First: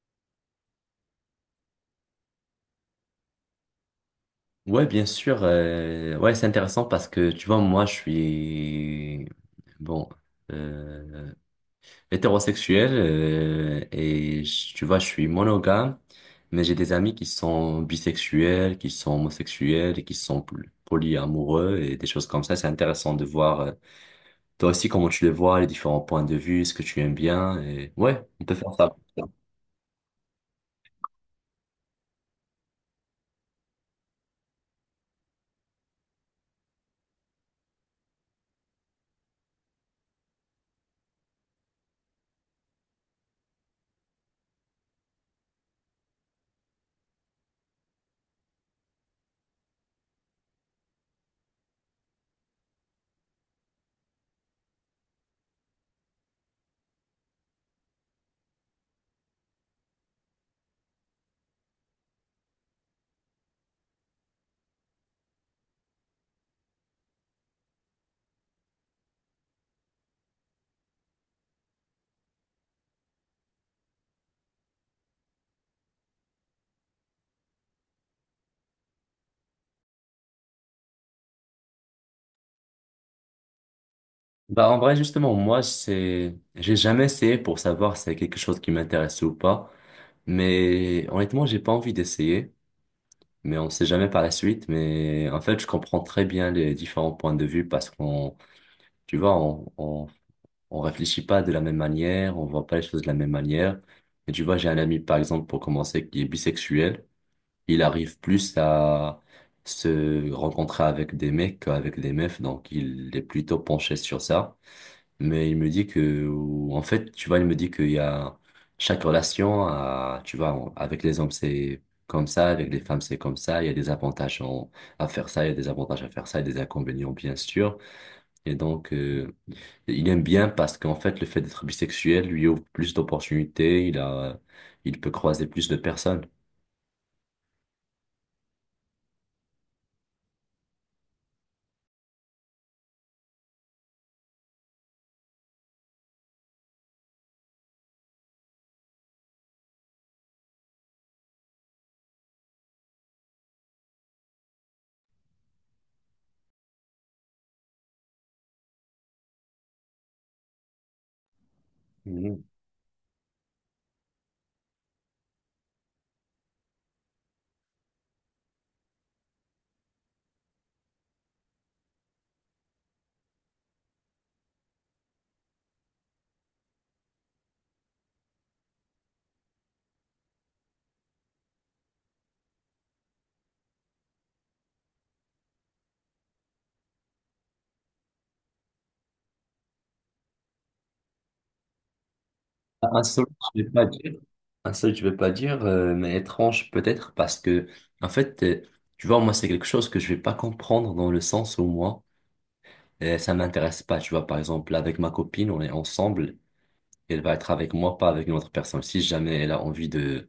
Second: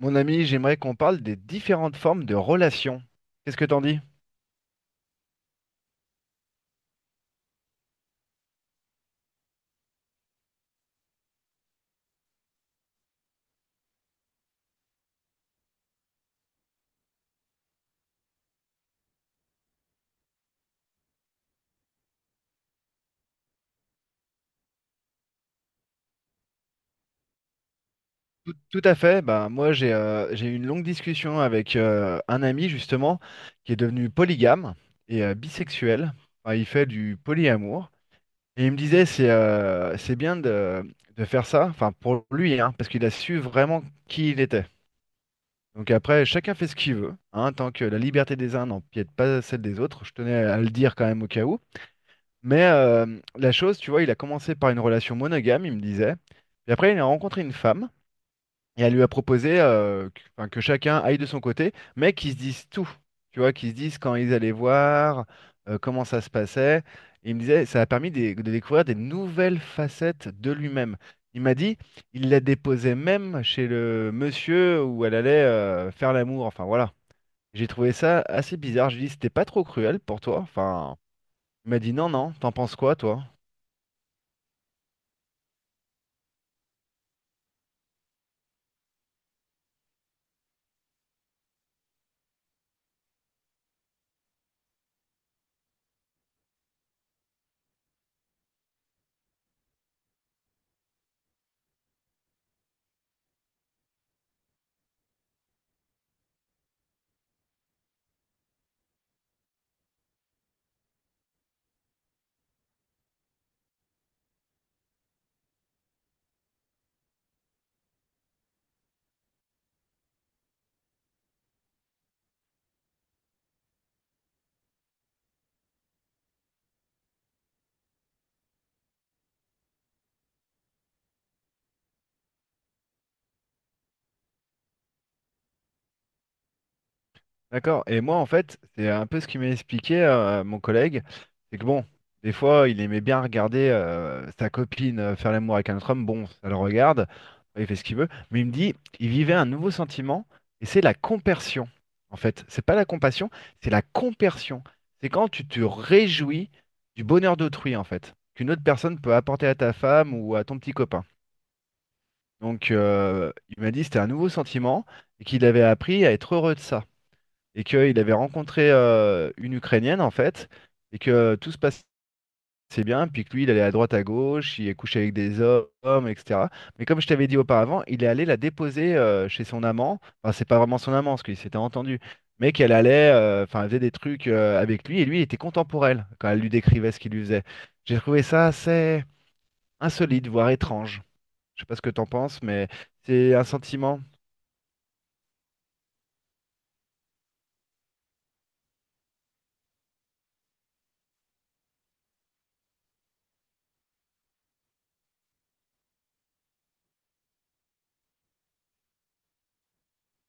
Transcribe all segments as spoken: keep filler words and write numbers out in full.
Mon ami, j'aimerais qu'on parle des différentes formes de relations. Qu'est-ce que t'en dis? Ouais, bien sûr. Euh, ouais, c'est intéressant parce que tu vois, moi, je suis bon euh, hétérosexuel, euh, et je- tu vois, je suis monogame, mais j'ai des amis qui sont bisexuels, qui sont homosexuels, et qui sont poly- polyamoureux et des choses comme ça. C'est intéressant de voir, euh, toi aussi, comment tu les vois, les différents points de vue, ce que tu aimes bien. Et ouais, on Tout, peut faire tout ça. à fait. Bah, moi, j'ai euh, j'ai eu une longue discussion avec euh, un ami, justement, qui est devenu polygame et euh, bisexuel. Enfin, il fait du polyamour. Et il me disait, c'est euh, c'est bien de, de faire ça, enfin, pour lui, hein, parce qu'il a su vraiment qui il était. Donc après, chacun fait ce qu'il veut, hein, tant que la liberté des uns n'empiète pas celle des autres. Je tenais à le dire quand même au cas où. Mais euh, la chose, tu vois, il a commencé par une relation monogame, il me disait. Et après, il a rencontré une femme et elle lui a proposé euh, que, enfin, que chacun aille de son côté, mais qu'ils se disent tout. Tu vois, qu'ils se disent quand ils allaient voir, euh, comment ça se passait. Et il me disait, ça a permis des- de découvrir des nouvelles facettes de lui-même. Il m'a dit, il la déposait même chez le monsieur où elle allait euh, faire l'amour. Enfin voilà. J'ai trouvé ça assez bizarre. Je lui ai dit, c'était pas trop cruel pour toi. Enfin, il m'a dit, non, non, t'en penses quoi, toi? Bah, en vrai, justement, moi, c'est, j'ai jamais essayé pour savoir si c'est quelque chose qui m'intéresse ou pas. Mais honnêtement, j'ai pas envie d'essayer. Mais on sait jamais par la suite. Mais en fait, je comprends très bien les différents points de vue parce qu'on, tu vois, on, on, on réfléchit pas de la même manière, on voit pas les choses de la même manière. Et tu vois, j'ai un ami, par exemple, pour commencer, qui est bisexuel. Il arrive plus à se rencontrer avec des mecs qu'avec des meufs. Donc, il est plutôt penché sur ça. Mais il me dit que, ou- en fait, tu vois, il me dit qu'il y a chaque relation, à, tu vois, en- avec les hommes, c'est comme ça, avec les femmes, c'est comme ça. Il y a des avantages en- à faire ça, il y a des avantages à faire ça, il y a des inconvénients, bien sûr. Et donc, euh, il aime bien parce qu'en fait, le fait d'être bisexuel lui ouvre plus d'opportunités, il a, il peut croiser plus de personnes. D'accord. Et moi, en fait, c'est un peu ce qu'il m'a expliqué, euh, mon collègue. C'est que bon, des fois, il aimait bien regarder euh, sa copine euh, faire l'amour avec un autre homme. Bon, ça le regarde, il fait ce qu'il veut. Mais il me dit, il vivait un nouveau sentiment, et c'est la compersion. En fait, c'est pas la compassion, c'est la compersion. C'est quand tu te réjouis du bonheur d'autrui, en fait, qu'une autre personne peut apporter à ta femme ou à ton petit copain. Mhm. Donc, euh, il m'a dit, c'était un nouveau sentiment, et qu'il avait appris à être heureux de ça et qu'il avait rencontré euh, une Ukrainienne en fait, et que euh, tout se passait bien, puis que lui, il allait à droite à gauche, il est couché avec des hommes, et cetera. Mais comme je t'avais dit auparavant, il est allé la déposer euh, chez son amant, enfin c'est pas vraiment son amant, parce qu'ils s'étaient entendus, mais qu'elle allait, euh, enfin elle faisait des trucs euh, avec lui, et lui, il était content pour elle, quand elle lui décrivait ce qu'il lui faisait. J'ai trouvé ça assez insolite, voire étrange. Je sais pas ce que t'en penses, mais Un seul, c'est un je l'ai pas dit. sentiment. Ah, ça, je vais pas dire, euh, mais étrange peut-être parce que, en fait, euh, tu vois, moi, c'est quelque chose que je vais pas comprendre dans le sens où moi, euh, ça m'intéresse pas. Tu vois, par exemple, avec ma copine, on est ensemble, elle va être avec moi, pas avec une autre personne. Si jamais elle a envie de,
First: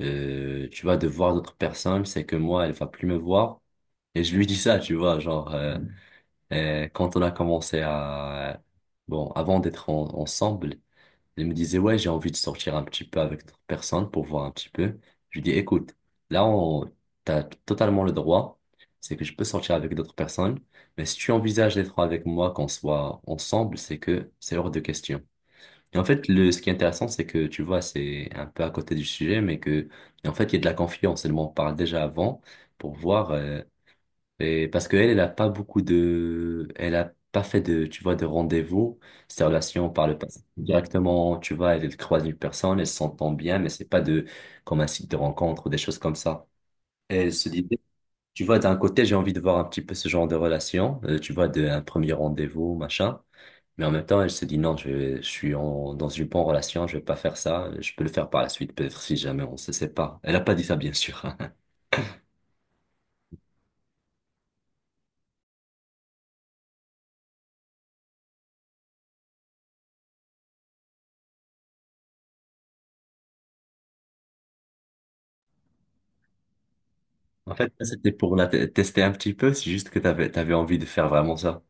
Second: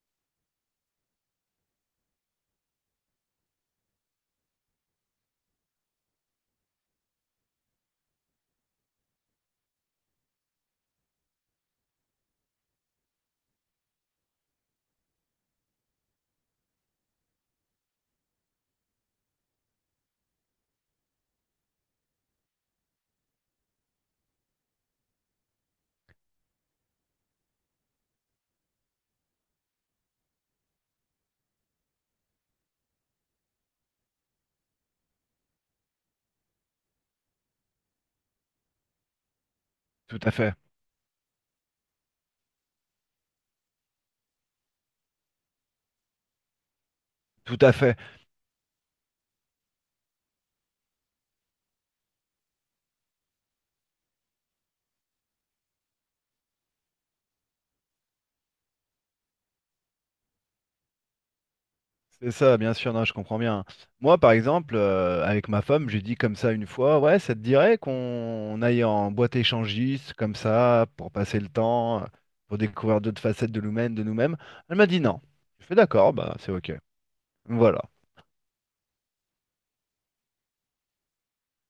euh, tu vois, de voir d'autres personnes, c'est que moi, elle va plus me voir. Et je lui dis ça, tu vois, genre, euh, euh, quand on a commencé à, bon, avant d'être en- ensemble, il me disait, ouais, j'ai envie de sortir un petit peu avec d'autres personnes pour voir un petit peu. Je lui dis, écoute, là, on, t'as totalement le droit. C'est que je peux sortir avec d'autres personnes. Mais si tu envisages d'être avec moi, qu'on soit ensemble, c'est que c'est hors de question. Et en fait, le, ce qui est intéressant, c'est que, tu vois, c'est un peu à côté du sujet, mais que, en fait, il y a de la confiance. Et le on parle déjà avant pour voir, euh, et parce qu'elle, elle n'a pas beaucoup de... Elle a pas fait de, tu vois, de rendez-vous, ces relations par le Tout à passé. fait, Directement, tu vois, elle, elle croise une personne, elle s'entend bien, mais c'est pas de, comme un site de rencontre ou des choses comme ça. Et elle se tout à disait, fait. tu vois, d'un côté, j'ai envie de voir un petit peu ce genre de relation, euh, tu vois, de, un premier rendez-vous, machin. Mais en même temps, elle se dit, non, je, je suis en, dans une bonne relation, je vais pas faire ça, je peux le faire par la suite, peut-être si jamais on se sépare. Elle a pas dit ça, bien sûr, hein. C'est ça, bien sûr, non, je comprends bien. Moi, par exemple, euh, avec ma femme, j'ai dit comme ça une fois, ouais, ça te dirait qu'on on aille en boîte échangiste, comme ça, pour passer le temps, euh, pour découvrir d'autres facettes de nous-mêmes, de nous-mêmes. Elle m'a dit non. Je fais d'accord, bah c'est ok. En fait, Voilà. ça, c'était pour la te- tester un petit peu, c'est juste que t'avais, t'avais envie de faire vraiment ça.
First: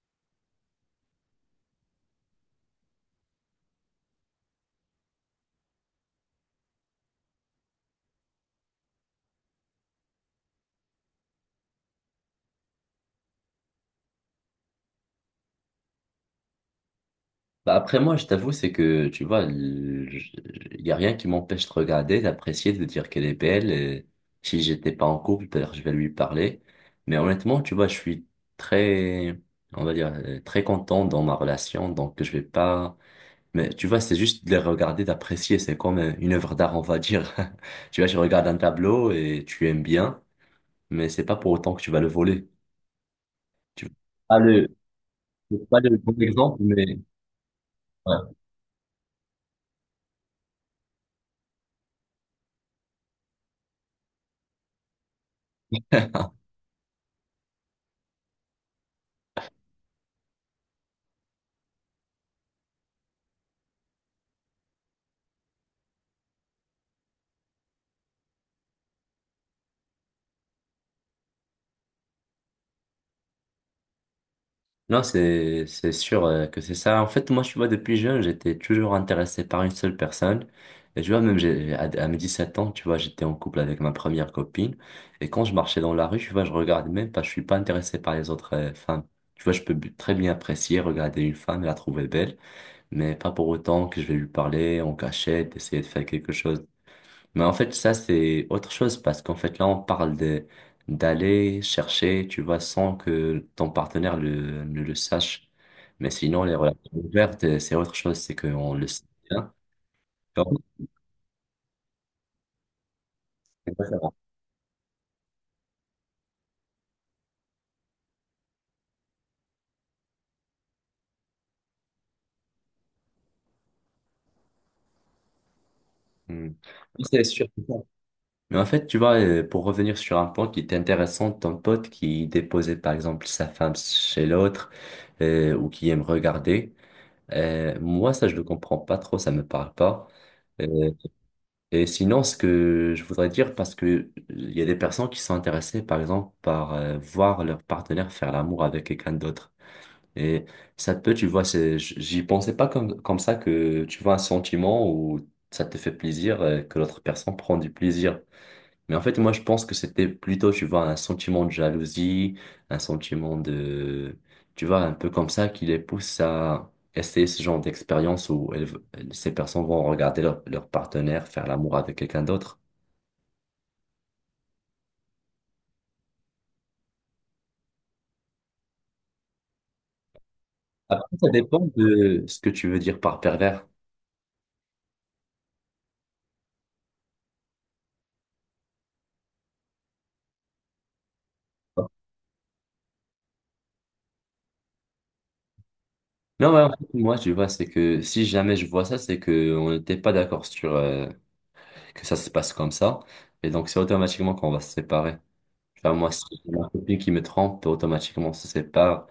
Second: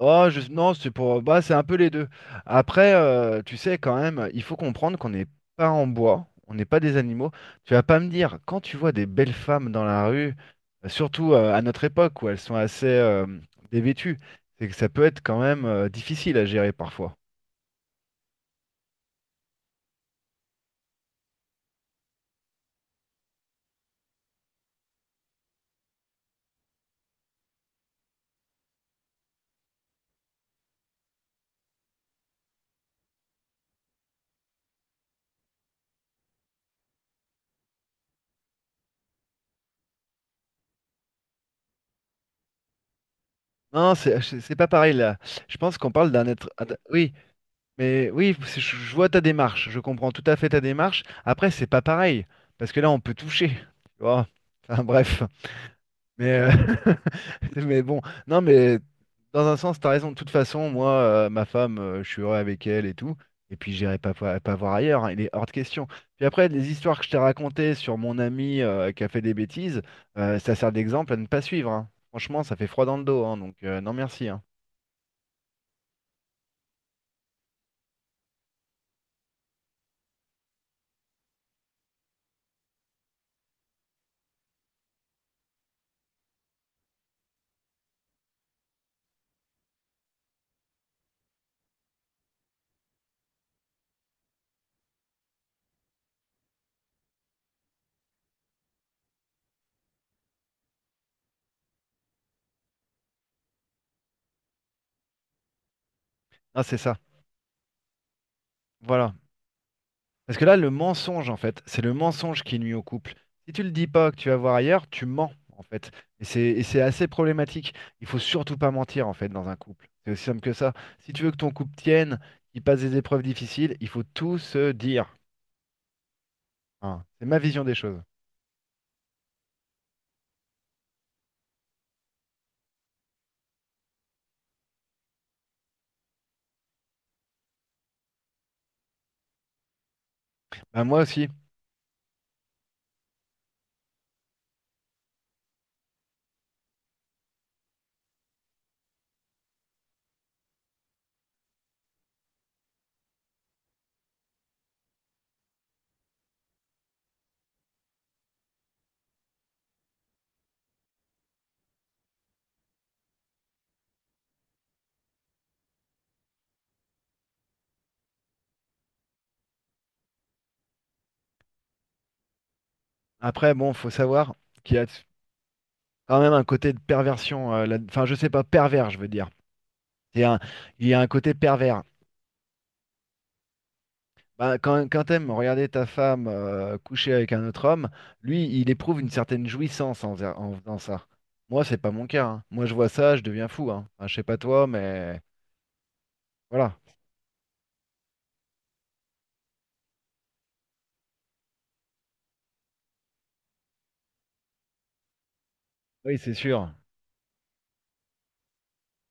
Oh, je- non, c'est pour. Bah, c'est un peu les deux. Après, euh, tu sais, quand même, il faut comprendre qu'on n'est pas en bois, on n'est pas des animaux. Tu vas pas me dire, quand tu vois des belles femmes dans la rue, euh, surtout euh, à notre époque où elles sont assez euh, dévêtues, c'est que ça peut être quand même euh, difficile à gérer parfois. Bah, après, moi, je t'avoue, c'est que, tu vois, il y a rien qui m'empêche de regarder, d'apprécier, de dire qu'elle est belle. Et si j'étais pas en couple, peut-être je vais lui parler. Mais honnêtement, tu vois, je suis très, on va dire, euh, très content dans ma relation, donc je vais pas... Mais tu vois, c'est juste de les regarder, d'apprécier, c'est comme euh, une œuvre d'art, on va dire. Tu vois, tu regardes un tableau et tu aimes bien, mais c'est pas pour autant que tu vas le voler. Tu vas Non, c'est pas c'est- c'est pas le pareil là. Je C'est pense pas qu'on le parle bon d'un être. exemple, ah, d- mais Oui, mais oui, ouais. c'est- je je vois ta démarche, je comprends tout à fait ta démarche. Après, c'est pas pareil, parce que là, on peut toucher. Tu vois. Enfin, bref. Mais, euh, mais bon, non, mais dans un sens, t'as raison. De toute façon, moi, euh, ma femme, euh, je suis heureux avec elle et tout. Et puis, j'irai pas, pas, pas voir ailleurs. Hein, il est hors de question. Puis après, les histoires que je t'ai racontées sur mon ami euh, qui a fait des bêtises, euh, ça sert d'exemple à ne pas suivre. Hein. Franchement, ça fait froid dans le dos. Hein, donc, euh, non, merci. Hein. Non, c'est c'est sûr, euh, que c'est ça. En fait, moi, tu vois, depuis jeune, j'étais toujours intéressé par une seule personne. Et tu vois, même j'ai, à, à mes dix-sept ans, tu vois, j'étais en couple avec ma première copine. Et quand je marchais dans la rue, tu vois, je regardais même pas, je suis pas intéressé par les autres euh, femmes. Tu vois, je peux b- très bien apprécier, regarder une femme et la trouver belle, mais pas pour autant que je vais lui parler en cachette, essayer de faire quelque chose. Mais en fait, ça, c'est autre chose parce qu'en fait, là, on parle de d'aller chercher, tu vois, sans que ton partenaire le, ne le sache. Mais sinon, les Ah, c'est relations ça. ouvertes, euh, c'est autre chose, c'est qu'on le sait Voilà. bien. Parce Et que là, le mensonge, en fait, c'est le mensonge qui nuit au couple. Si tu le c'est pas dis ça. pas que tu vas voir ailleurs, tu mens, en fait. Et c'est et c'est assez problématique. Il faut surtout pas mentir, en fait, dans un couple. C'est aussi simple que ça. Si tu veux que ton couple tienne, qu'il passe des épreuves difficiles, il faut tout se dire. Hmm. Hein. C'est C'est ma sûr. vision des choses. Mais en fait, tu vois, euh, pour revenir sur un point qui était intéressant, ton pote qui déposait, par exemple, sa femme chez l'autre, euh, ou qui aime regarder, euh, moi, ça, je le comprends pas trop, ça me parle pas. Bah, Euh, moi aussi. Et sinon, ce que je voudrais dire, parce que euh, il y a des personnes qui sont intéressées, par exemple, par euh, voir leur partenaire faire l'amour avec quelqu'un d'autre. Et ça peut, tu vois, c'est, j- j'y pensais pas comme, comme ça, que tu vois un sentiment où ça te fait plaisir, euh, que l'autre personne prend du plaisir. Mais en fait, moi, je pense que c'était plutôt, tu vois, un sentiment de jalousie, un sentiment de, tu vois, un peu comme ça qui les pousse à essayer ce genre d'expérience où elles v- ces personnes vont regarder leur, leur partenaire faire l'amour avec quelqu'un d'autre. Après, bon, faut savoir qu'il y a quand même un côté de perversion. euh, là- Enfin, je sais pas, pervers, je veux dire. C'est un- Il y a Après, un ça côté dépend pervers. de ce que tu veux dire par pervers. Bah, quand, quand t'aimes regarder ta femme euh, coucher avec un autre homme, lui, il éprouve une certaine jouissance en, faisant en faisant ça. Moi, c'est pas mon cas. Hein. Moi, je vois ça, je deviens fou. Hein. Enfin, je sais pas toi, mais Non, ouais, en voilà. fait, moi, tu vois, c'est que si jamais je vois ça, c'est que on n'était pas d'accord sur euh, que ça se passe comme ça. Et donc, c'est automatiquement qu'on va se séparer. Enfin, moi, Oui, si c'est j'ai ma sûr. copine qui me trompe, automatiquement, on se sépare.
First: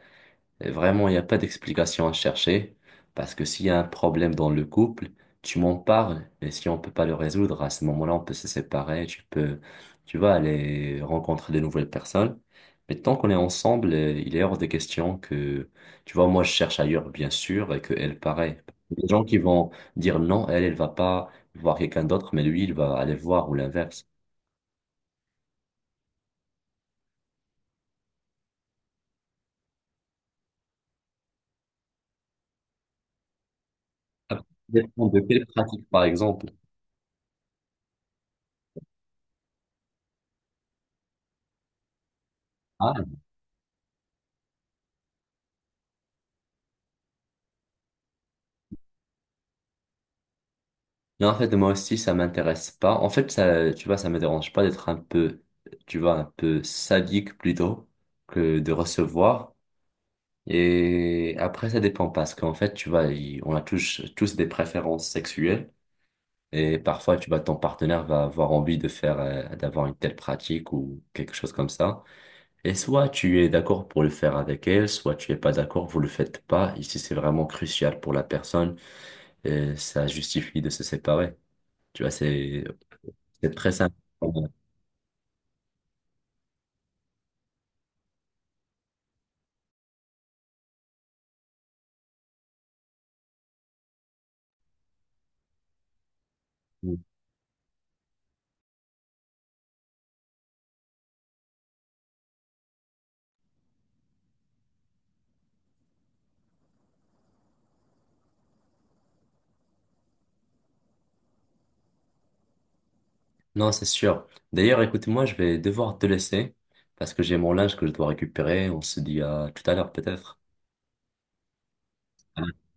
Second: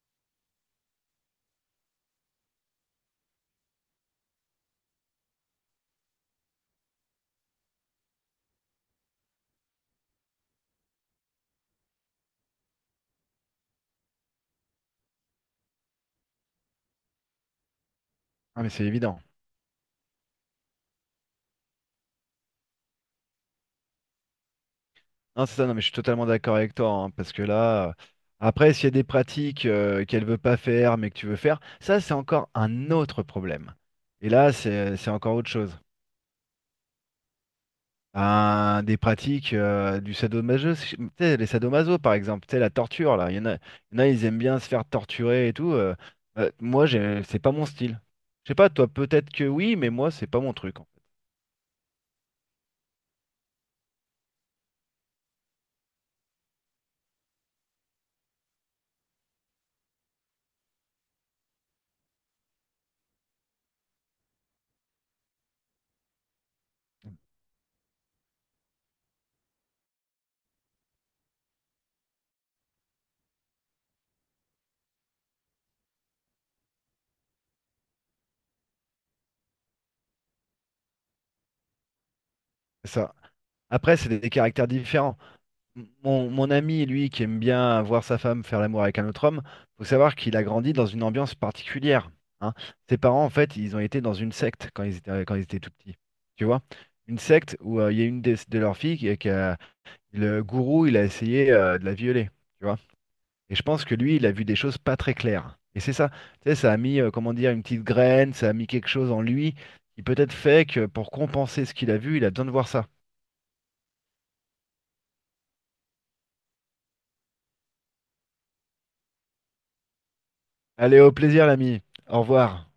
Et vraiment, il n'y a pas d'explication à chercher, parce que s'il y a un problème dans le couple, tu m'en parles et si on peut pas le résoudre, à ce moment-là, on peut se séparer, tu peux, tu vas aller rencontrer de nouvelles personnes. Mais tant qu'on est ensemble, euh, il est hors de question que, tu vois, moi, je cherche ailleurs, bien sûr, et que elle, pareil. Ah, mais c'est Les évident. gens qui vont dire non, elle, elle va pas voir quelqu'un d'autre, mais lui, il va aller voir, ou l'inverse. Non, c'est ça. Non, mais je suis totalement d'accord avec toi, hein, parce que là, euh, après, s'il y a des pratiques euh, qu'elle veut pas faire, mais que tu veux faire, ça, c'est encore un autre problème. Et Ça là, c'est dépend c'est de encore quelle autre chose. pratique, par exemple. Un- des pratiques euh, du sadomaso, si- tu sais, les sadomaso par exemple, tu sais, la torture Hein, là, il y en a, il y en a, ils aiment bien se faire torturer et tout. euh, euh, moi, j'ai- c'est pas mon style. Je sais pas, toi, peut-être que oui, mais moi, c'est pas mon truc. En fait. non, en fait, moi aussi, ça m'intéresse pas. En fait, ça, tu vois, ça me dérange pas d'être un peu, tu vois, un peu sadique plutôt que de recevoir. Et après, ça dépend parce qu'en fait, tu vois, il- on a tous, tous des préférences sexuelles, et parfois, tu vois, ton partenaire va avoir envie de faire, euh, d'avoir une telle pratique ou quelque chose comme ça. Et soit tu es d'accord pour le faire avec elle, soit tu es pas d'accord, vous le faites pas. Ici, c'est vraiment crucial pour la personne, et ça justifie de se séparer. Tu vois, c'est C'est ça. c'est très sympa. Après, c'est des, des caractères différents. Mon, mon ami, lui, qui aime bien voir sa femme faire l'amour avec un autre homme, faut savoir qu'il a grandi dans une ambiance particulière. Hein. Ses parents, en fait, ils ont été dans une secte quand ils étaient, quand ils étaient tout petits. Tu vois? Une secte où euh, il y a une des- de leurs filles qui, qui a- le gourou, il a essayé euh, de la violer. Tu vois? Et je pense que lui, il a vu des choses pas très claires. Et c'est ça. Tu sais, ça a mis, euh, comment dire, une petite graine, ça a mis quelque chose en lui qui peut-être fait que pour compenser ce qu'il a vu, il a besoin de voir ça. Non, c'est sûr. D'ailleurs, écoute-moi, je vais devoir te laisser parce que j'ai mon linge que je dois récupérer. On se dit à tout à l'heure, peut-être. Allez, au plaisir, l'ami. Au revoir.